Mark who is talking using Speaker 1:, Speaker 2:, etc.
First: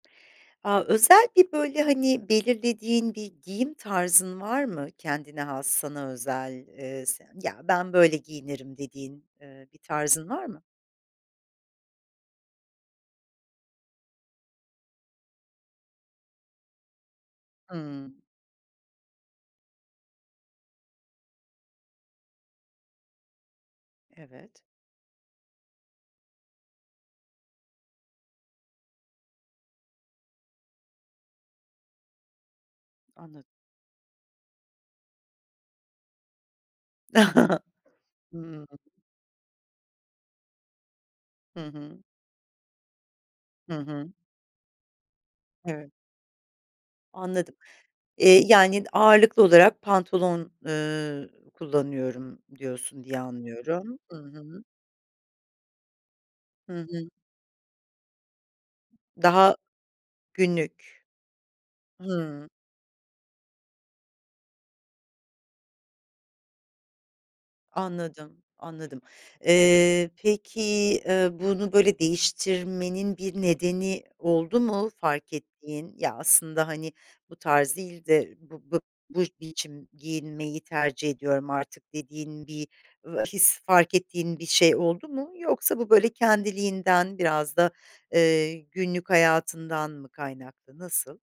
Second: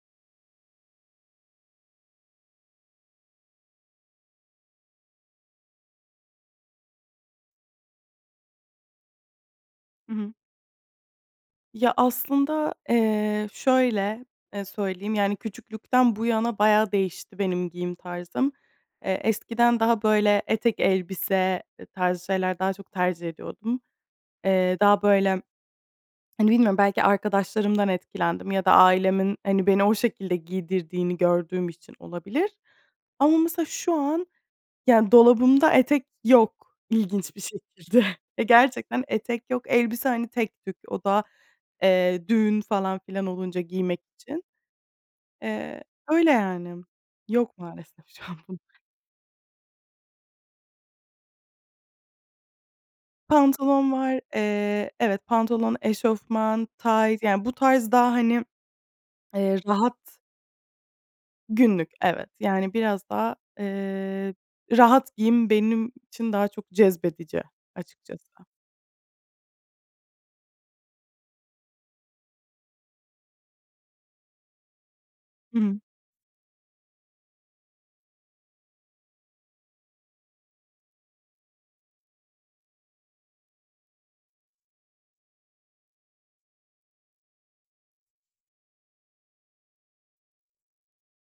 Speaker 1: A, özel bir böyle, hani, belirlediğin bir giyim tarzın var mı? Kendine has sana özel, ııı, s ya, ben böyle giyinirim dediğin, ııı, bir
Speaker 2: Hı
Speaker 1: tarzın
Speaker 2: hı.
Speaker 1: var mı?
Speaker 2: Ya, aslında, eee, şöyle, e, söyleyeyim, yani, küçüklükten bu yana bayağı değişti benim giyim
Speaker 1: Hıı.
Speaker 2: tarzım. Eee, eskiden daha böyle etek, elbise tarzı şeyler daha çok tercih ediyordum.
Speaker 1: Evet.
Speaker 2: Eee, daha böyle, hani, bilmiyorum belki arkadaşlarımdan etkilendim ya da ailemin, hani, beni o şekilde giydirdiğini gördüğüm için olabilir. Ama
Speaker 1: Anladım.
Speaker 2: mesela şu an, yani dolabımda etek yok ilginç bir şekilde.
Speaker 1: Hıı.
Speaker 2: Gerçekten etek yok, elbise, hani, tek tük, o da,
Speaker 1: Hı hı.
Speaker 2: eee, düğün falan filan olunca
Speaker 1: Hı
Speaker 2: giymek
Speaker 1: hı.
Speaker 2: için. Eee,
Speaker 1: Evet.
Speaker 2: öyle, yani.
Speaker 1: Anladım.
Speaker 2: Yok maalesef şu an
Speaker 1: Eee,
Speaker 2: bunlar.
Speaker 1: "Yani, ağırlıklı olarak pantolon, ııı, kullanıyorum" diyorsun diye
Speaker 2: Pantolon
Speaker 1: anlıyorum. Hı
Speaker 2: var.
Speaker 1: hı.
Speaker 2: Eee, evet, pantolon, eşofman,
Speaker 1: Hı hı.
Speaker 2: tayt yani bu tarz daha, hani,
Speaker 1: Daha
Speaker 2: eee, rahat.
Speaker 1: günlük.
Speaker 2: Günlük, evet.
Speaker 1: Hıı.
Speaker 2: Yani, biraz daha, eee, rahat giyim benim için daha çok cezbedici açıkçası.
Speaker 1: Anladım, anladım. Eee, peki, eee, bunu böyle değiştirmenin bir nedeni oldu mu fark
Speaker 2: Hı hı.
Speaker 1: ettiğin? Ya, aslında, hani, bu tarz değil de bu b bu biçim giyinmeyi tercih ediyorum artık dediğin bir, ııı, his, fark ettiğin bir şey oldu mu? Yoksa bu böyle kendiliğinden biraz da, eee, günlük hayatından mı kaynaklı? Nasıl?